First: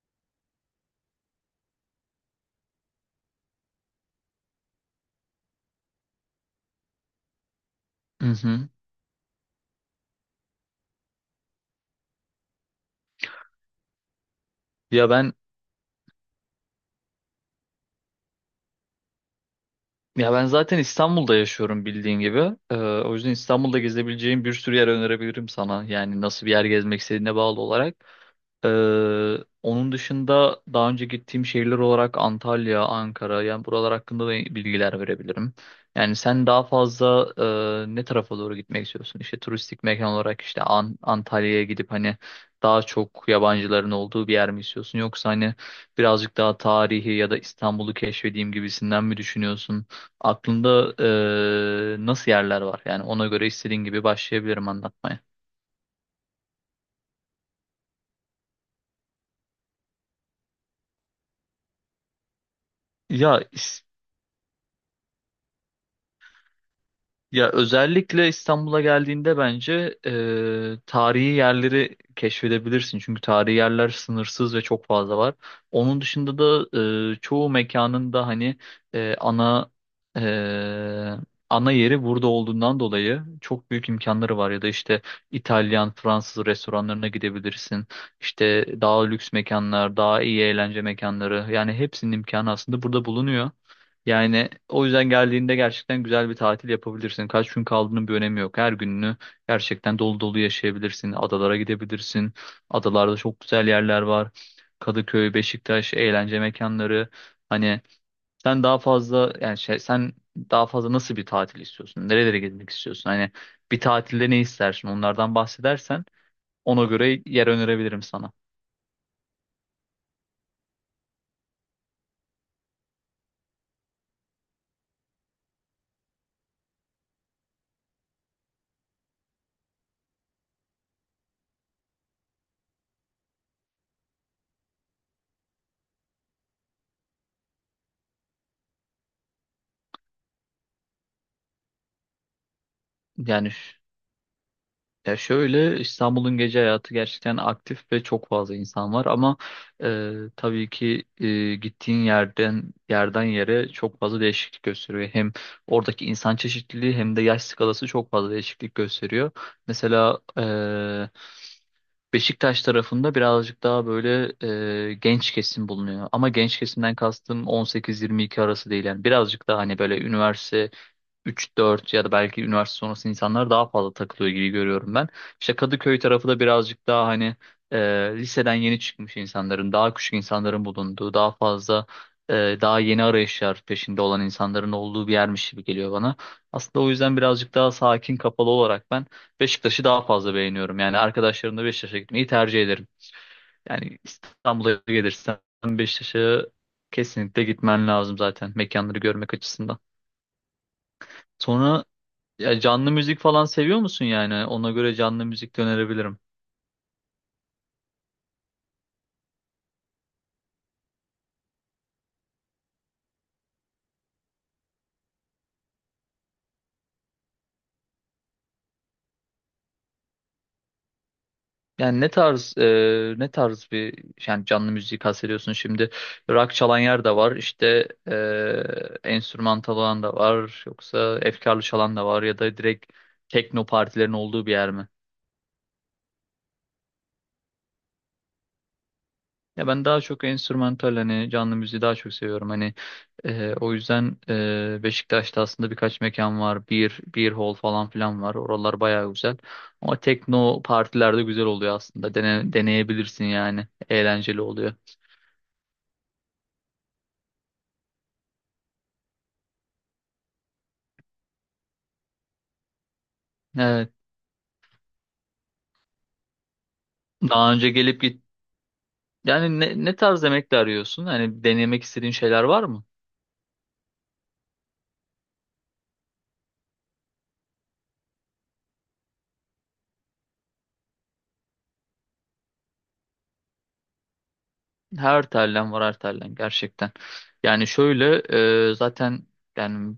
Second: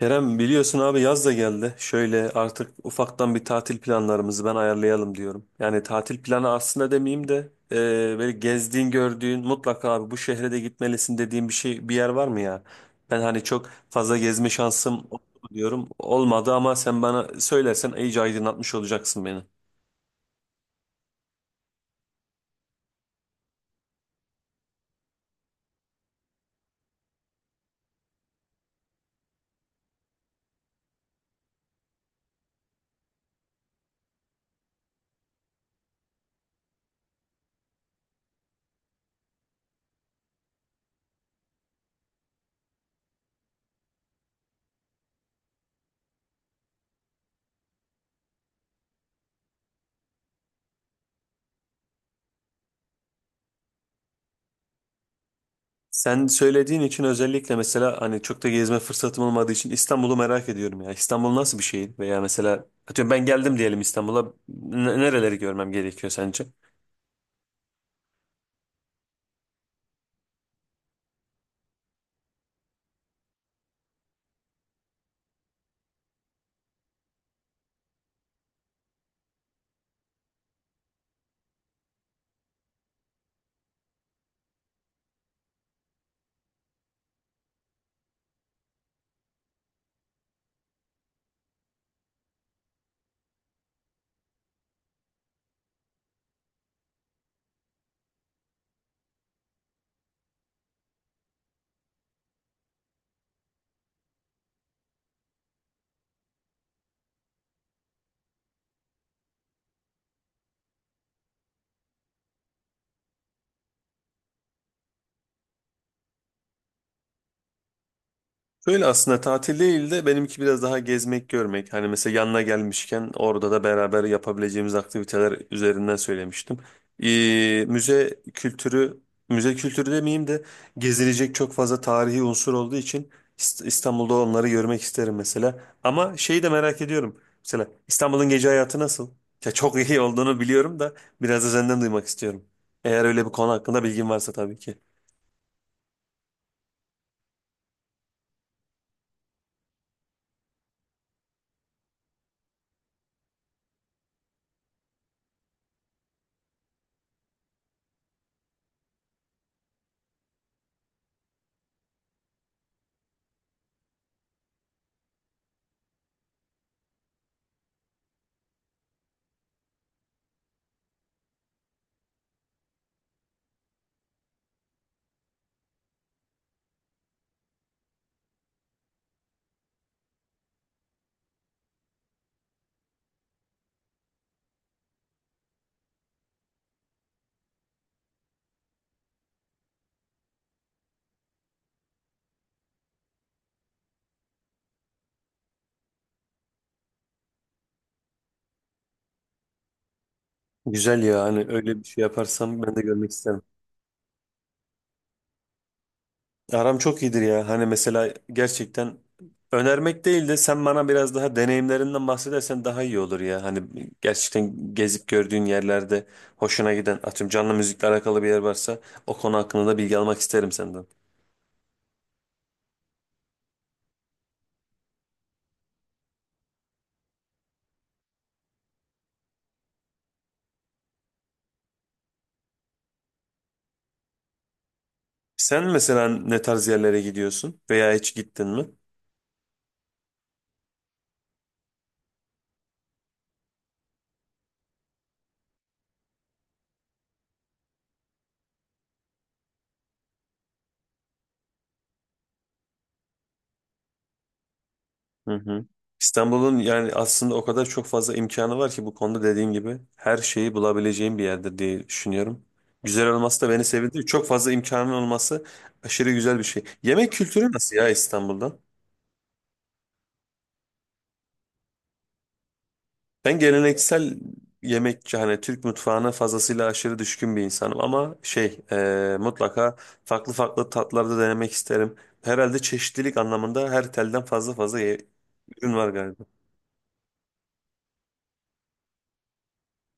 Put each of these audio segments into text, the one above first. Kerem biliyorsun abi yaz da geldi. Şöyle artık ufaktan bir tatil planlarımızı ben ayarlayalım diyorum. Yani tatil planı aslında demeyeyim de e, Hı böyle hı. gezdiğin gördüğün mutlaka abi bu şehre de gitmelisin dediğin bir şey bir yer var mı ya? Ben hani çok fazla gezme şansım Ya oldu ben mu diyorum. Olmadı ama sen bana söylersen iyice aydınlatmış olacaksın beni. ya ben zaten İstanbul'da yaşıyorum bildiğin gibi. O yüzden İstanbul'da gezebileceğim bir sürü yer önerebilirim sana. Yani nasıl bir yer gezmek istediğine bağlı olarak. Ee, Onun dışında daha önce gittiğim şehirler olarak Antalya, Ankara yani buralar hakkında da bilgiler verebilirim. Yani sen daha fazla ne tarafa doğru gitmek istiyorsun? İşte turistik mekan olarak işte Antalya'ya gidip hani daha çok yabancıların olduğu bir yer mi istiyorsun? Yoksa hani birazcık daha tarihi ya da İstanbul'u keşfedeyim gibisinden mi düşünüyorsun? Aklında nasıl yerler var? Yani ona göre istediğin gibi başlayabilirim anlatmaya. Sen söylediğin için özellikle mesela hani çok da gezme fırsatım olmadığı için İstanbul'u merak ediyorum ya. İstanbul nasıl bir şehir? Veya mesela atıyorum ben Ya geldim diyelim İstanbul'a. Nereleri görmem gerekiyor sence? Ya özellikle İstanbul'a geldiğinde bence tarihi yerleri keşfedebilirsin. Çünkü tarihi yerler sınırsız ve çok fazla var. Onun dışında da çoğu mekanın da hani e, ana e, ana yeri burada olduğundan dolayı çok büyük imkanları var. Ya da işte İtalyan, Fransız restoranlarına gidebilirsin. İşte daha lüks mekanlar, daha iyi eğlence mekanları. Yani hepsinin imkanı aslında burada bulunuyor. Yani o yüzden geldiğinde gerçekten güzel bir tatil yapabilirsin. Kaç gün kaldığının bir önemi yok. Her gününü gerçekten dolu dolu yaşayabilirsin. Adalara gidebilirsin. Adalarda çok güzel yerler var. Kadıköy, Beşiktaş, eğlence mekanları. Hani sen daha fazla sen daha fazla nasıl bir tatil istiyorsun? Nerelere gitmek istiyorsun? Hani bir tatilde ne istersin? Onlardan bahsedersen ona göre yer önerebilirim sana. Böyle aslında tatil değil de benimki biraz daha gezmek, görmek. Hani mesela yanına gelmişken orada da beraber yapabileceğimiz aktiviteler üzerinden söylemiştim. Müze kültürü, demeyeyim de gezilecek çok fazla tarihi unsur olduğu için İstanbul'da onları görmek isterim mesela. Ama şeyi de merak ediyorum. Mesela İstanbul'un gece hayatı nasıl? Ya çok iyi olduğunu biliyorum da biraz da senden duymak istiyorum. Eğer öyle bir konu Yani hakkında bilgin varsa tabii ki. Ya şöyle İstanbul'un gece hayatı gerçekten aktif ve çok fazla insan var ama tabii ki gittiğin yerden yere çok fazla değişiklik gösteriyor. Hem oradaki insan çeşitliliği hem de yaş skalası çok fazla değişiklik gösteriyor. Mesela Beşiktaş tarafında birazcık daha böyle genç kesim bulunuyor. Ama genç kesimden kastım 18-22 arası değil yani birazcık daha hani böyle üniversite üç dört ya da belki üniversite sonrası insanlar daha fazla takılıyor gibi görüyorum ben. İşte Kadıköy tarafı da birazcık daha hani e, liseden yeni çıkmış insanların, daha küçük insanların bulunduğu, daha fazla daha yeni arayışlar peşinde olan insanların olduğu bir yermiş gibi geliyor bana. Aslında o yüzden birazcık daha sakin, kapalı olarak ben Beşiktaş'ı daha fazla beğeniyorum. Yani arkadaşlarımla Beşiktaş'a gitmeyi tercih ederim. Yani İstanbul'a gelirsen Beşiktaş'a kesinlikle gitmen lazım zaten mekanları görmek açısından. Güzel ya hani öyle bir Sonra şey ya yaparsam ben de canlı görmek müzik isterim. falan seviyor musun yani? Ona göre canlı müzik de önerebilirim. Aram çok iyidir ya. Hani mesela gerçekten önermek değil de sen bana biraz daha deneyimlerinden bahsedersen daha iyi olur ya. Hani gerçekten gezip gördüğün yerlerde hoşuna giden atıyorum canlı müzikle alakalı bir yer varsa o konu hakkında da bilgi almak isterim senden. Yani ne tarz ne tarz bir yani canlı müzik kastediyorsun şimdi? Rock çalan yer de var, işte enstrümantal olan da var, yoksa efkarlı çalan da var ya da direkt tekno partilerin olduğu bir yer mi? Sen mesela ne tarz yerlere gidiyorsun veya hiç gittin mi? Ya ben daha çok enstrümantal hani canlı müziği daha çok seviyorum. Hani o yüzden Beşiktaş'ta aslında birkaç mekan var. Bir hall falan filan var. Oralar bayağı güzel. Ama tekno partilerde güzel oluyor aslında. Deneyebilirsin yani. Eğlenceli oluyor. Hı hı. İstanbul'un yani aslında o kadar çok fazla imkanı var ki bu konuda dediğim gibi her şeyi bulabileceğim bir yerdir diye düşünüyorum. Güzel olması da beni Evet. sevindi. Çok fazla imkanın olması aşırı güzel bir şey. Yemek kültürü Daha önce nasıl ya gelip git. İstanbul'da? Yani ne tarz yemekler arıyorsun? Hani denemek istediğin şeyler var mı? Ben geleneksel yemekçi hani Türk mutfağına fazlasıyla aşırı düşkün bir insanım ama şey mutlaka farklı farklı tatlarda denemek isterim. Herhalde çeşitlilik anlamında her telden fazla fazla Her tellen ürün var var her galiba. tellen gerçekten. Yani şöyle zaten yani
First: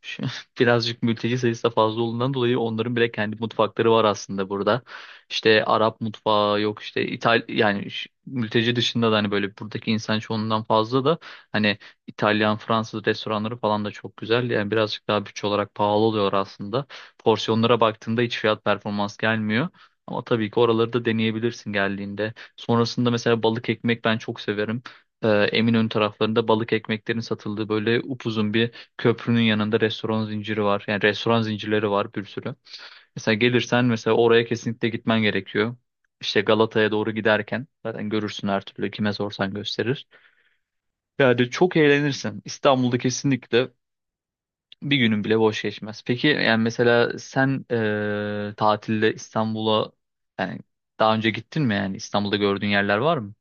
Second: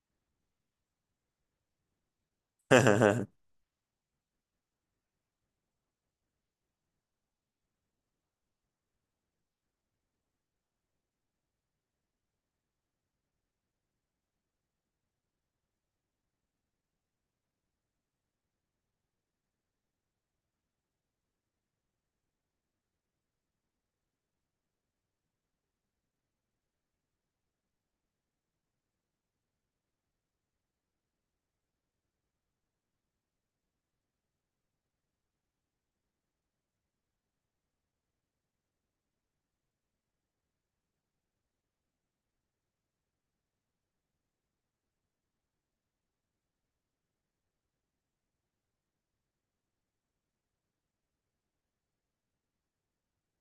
şu- birazcık mülteci sayısı da fazla olduğundan dolayı onların bile kendi mutfakları var aslında burada. İşte Arap mutfağı yok işte mülteci dışında da hani böyle buradaki insan çoğunluğundan fazla da hani İtalyan, Fransız restoranları falan da çok güzel. Yani birazcık daha bütçe olarak pahalı oluyor aslında. Porsiyonlara baktığında hiç fiyat performans gelmiyor. Ama tabii ki oraları da deneyebilirsin geldiğinde. Sonrasında mesela balık ekmek ben çok severim. Eminönü taraflarında balık ekmeklerin satıldığı böyle upuzun bir köprünün yanında restoran zinciri var. Yani restoran zincirleri var bir sürü. Mesela gelirsen mesela oraya kesinlikle gitmen gerekiyor. İşte Galata'ya doğru giderken zaten görürsün her türlü kime sorsan gösterir. Yani çok eğlenirsin. İstanbul'da kesinlikle bir günün bile boş geçmez. Peki yani mesela sen tatilde İstanbul'a yani daha önce gittin mi yani İstanbul'da gördüğün yerler var mı?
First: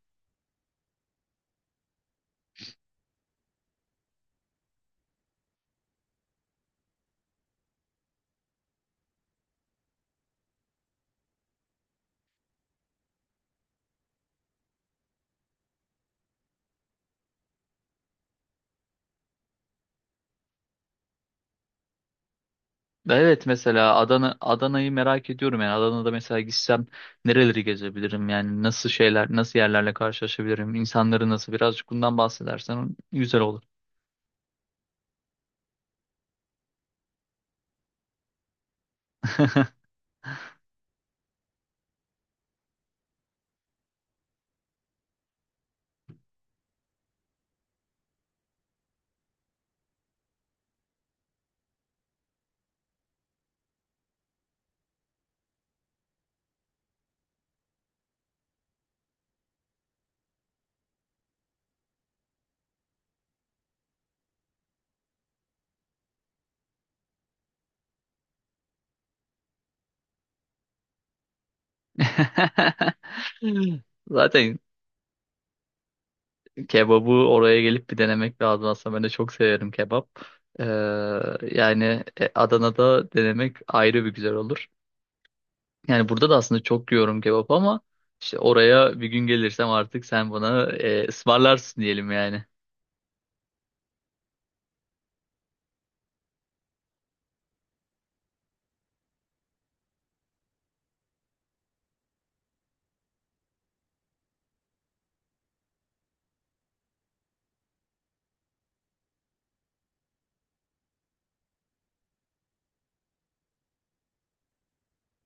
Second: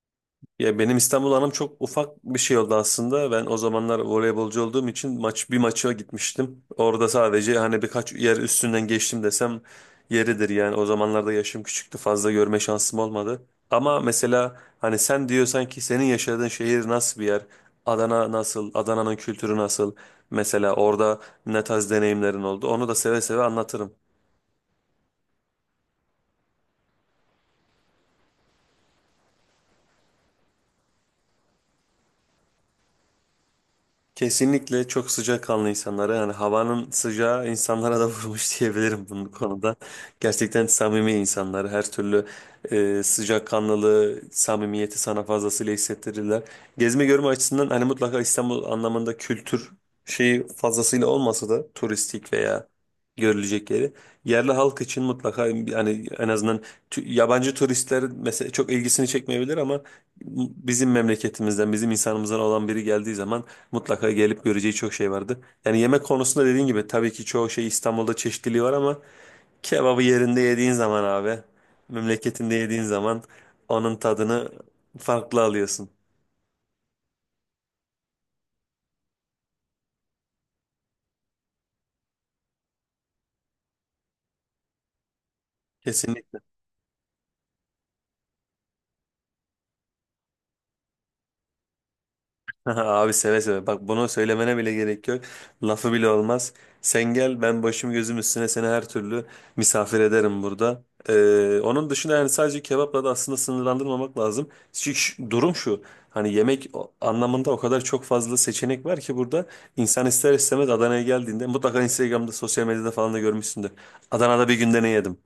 Ya benim İstanbul anım çok ufak bir şey oldu aslında. Ben o zamanlar voleybolcu olduğum için bir maça gitmiştim. Orada sadece hani birkaç yer üstünden geçtim desem yeridir yani. O zamanlarda yaşım küçüktü. Fazla görme şansım olmadı. Ama mesela hani sen diyorsan ki senin yaşadığın şehir nasıl bir yer? Adana nasıl? Adana'nın kültürü nasıl? Mesela orada ne tarz deneyimlerin oldu? Onu da seve seve Evet anlatırım. mesela Adana'yı merak ediyorum yani Adana'da mesela gitsem nereleri gezebilirim yani nasıl şeyler nasıl yerlerle karşılaşabilirim insanları nasıl birazcık bundan bahsedersen güzel olur. Kesinlikle çok sıcakkanlı insanlara yani havanın sıcağı insanlara da vurmuş diyebilirim bu konuda. Gerçekten samimi insanlar her türlü sıcakkanlılığı, samimiyeti sana fazlasıyla hissettirirler. Gezme görme açısından hani mutlaka İstanbul anlamında kültür şeyi fazlasıyla olmasa da turistik veya görülecek yeri yerli halk için mutlaka yani en azından yabancı turistler mesela çok ilgisini çekmeyebilir ama bizim memleketimizden, bizim insanımızdan olan biri geldiği zaman mutlaka gelip göreceği çok şey vardı. Yani yemek konusunda dediğin gibi tabii ki çoğu şey İstanbul'da çeşitliliği var ama kebabı yerinde yediğin zaman abi, memleketinde yediğin zaman onun tadını Zaten farklı alıyorsun. kebabı oraya gelip bir denemek lazım aslında ben de çok severim kebap. Ee, yani Adana'da denemek ayrı bir güzel olur. Yani burada da Kesinlikle. aslında çok yiyorum kebap ama işte oraya bir gün gelirsem artık sen bana ısmarlarsın diyelim yani. Abi seve seve. Bak bunu söylemene bile gerek yok. Lafı bile olmaz. Sen gel ben başım gözüm üstüne seni her türlü misafir ederim burada. Onun dışında yani sadece kebapla da aslında sınırlandırmamak lazım. Çünkü durum şu. Hani yemek anlamında o kadar çok fazla seçenek var ki burada. İnsan ister istemez Adana'ya geldiğinde mutlaka Instagram'da sosyal medyada falan da görmüşsündür. Adana'da bir günde ne yedim?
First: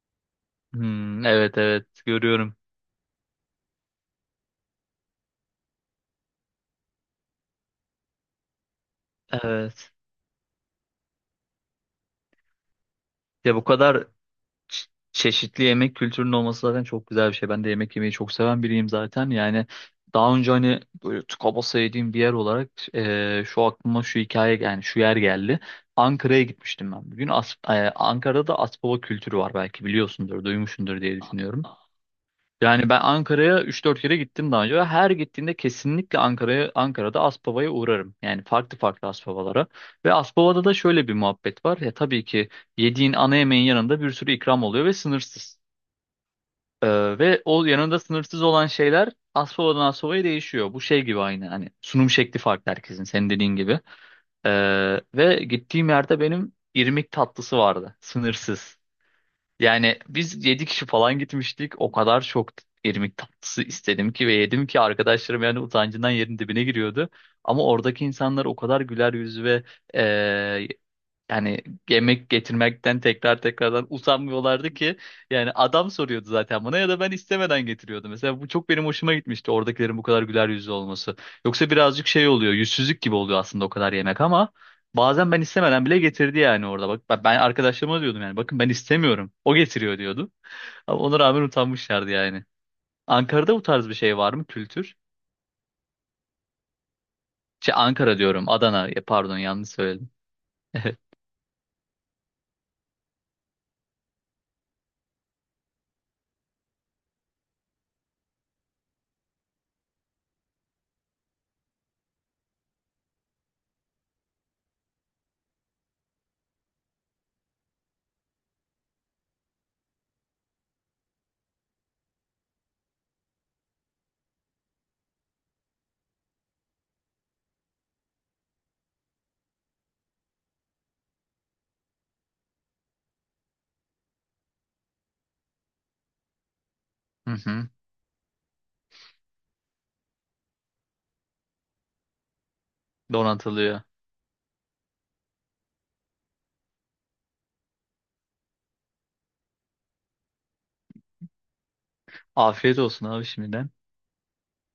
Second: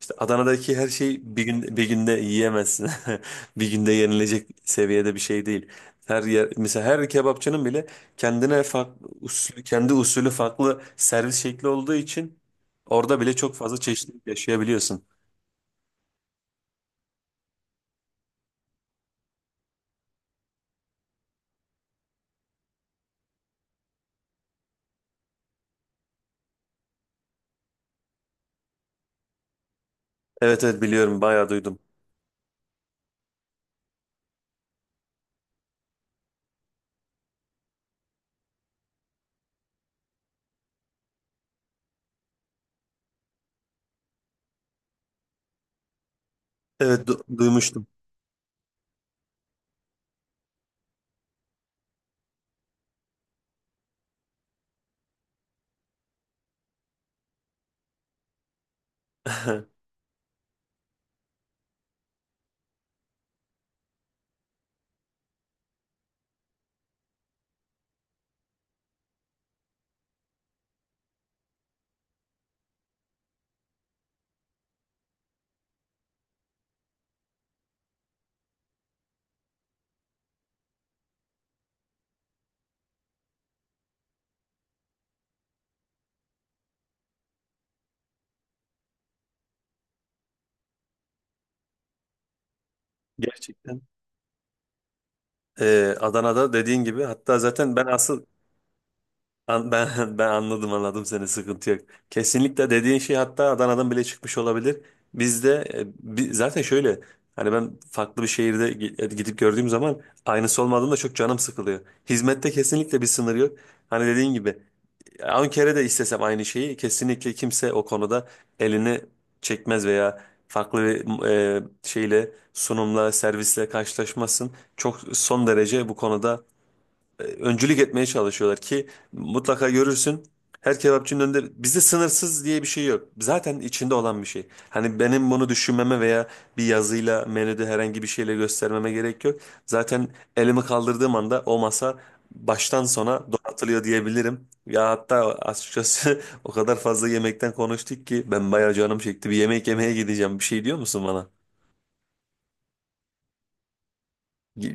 İşte Adana'daki her şey Hmm, evet evet bir günde görüyorum. yiyemezsin. Bir günde yenilecek seviyede bir şey değil. Her yer mesela her kebapçının bile kendine farklı usulü, kendi Evet. usulü farklı servis şekli olduğu için orada bile çok Ya bu fazla kadar çeşitlilik ç- yaşayabiliyorsun. çeşitli yemek kültürünün olması zaten çok güzel bir şey. Ben de yemek yemeyi çok seven biriyim zaten. Yani daha önce hani böyle tıka basa yediğim bir yer olarak e, şu aklıma şu hikaye yani şu yer geldi. Ankara'ya gitmiştim ben bugün. Ankara'da da Aspava kültürü var belki biliyorsundur, Evet, duymuşsundur biliyorum diye bayağı düşünüyorum. duydum. Yani ben Ankara'ya üç dört kere gittim daha önce ve her gittiğimde kesinlikle Ankara'da Aspava'ya uğrarım. Yani farklı farklı Aspavalara. Ve Aspava'da da şöyle bir muhabbet var. Ya tabii ki yediğin ana yemeğin yanında bir sürü ikram oluyor ve sınırsız. Evet Ve o duymuştum. yanında sınırsız olan şeyler Aspava'dan Aspava'ya değişiyor. Bu şey gibi aynı hani sunum şekli farklı herkesin senin dediğin gibi. Ve gittiğim yerde benim irmik tatlısı vardı. Sınırsız. Yani biz 7 kişi falan gitmiştik. O kadar çok irmik tatlısı istedim ki ve yedim ki arkadaşlarım yani utancından yerin dibine giriyordu. Ama oradaki insanlar o kadar güler yüzlü ve yani yemek getirmekten tekrar tekrardan usanmıyorlardı ki yani adam soruyordu zaten bana ya da ben istemeden getiriyordum. Mesela bu çok benim hoşuma gitmişti oradakilerin bu kadar güler yüzlü olması. Yoksa birazcık şey oluyor yüzsüzlük gibi oluyor aslında o kadar yemek ama bazen ben istemeden bile getirdi yani orada. Bak ben arkadaşlarıma diyordum yani bakın ben istemiyorum o getiriyor diyordu ama ona rağmen utanmışlardı yani. Ankara'da bu Gerçekten. tarz bir şey var mı kültür? Adana'da dediğin gibi hatta zaten ben Ankara asıl diyorum Adana. Ya pardon yanlış söyledim. ben ben anladım anladım seni, sıkıntı yok. Kesinlikle dediğin şey hatta Adana'dan bile çıkmış olabilir. Bizde zaten şöyle hani ben farklı bir şehirde gidip gördüğüm zaman aynısı olmadığında çok canım sıkılıyor. Hizmette kesinlikle bir sınır yok. Hani dediğin gibi 10 kere de istesem aynı şeyi kesinlikle kimse o konuda elini çekmez veya farklı bir şeyle sunumla servisle karşılaşmasın. Çok son derece bu konuda öncülük etmeye çalışıyorlar ki mutlaka görürsün. Her kebapçının önünde bizde sınırsız diye bir şey yok. Zaten içinde olan bir şey. Hani benim bunu düşünmeme veya bir yazıyla Hı menüde hı. herhangi bir şeyle göstermeme gerek yok. Zaten elimi kaldırdığım anda o masa baştan sona Donatılıyor. donatılıyor diyebilirim. Ya hatta açıkçası o kadar fazla yemekten konuştuk ki ben bayağı canım çekti. Bir yemek yemeye gideceğim. Bir şey diyor musun bana? Afiyet olsun abi şimdiden.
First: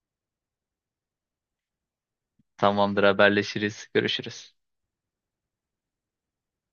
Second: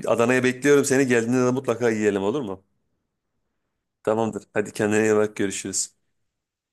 Adana'ya bekliyorum seni. Geldiğinde de mutlaka yiyelim, olur mu? Tamamdır haberleşiriz. Tamamdır. Görüşürüz. Hadi kendine iyi bak, görüşürüz.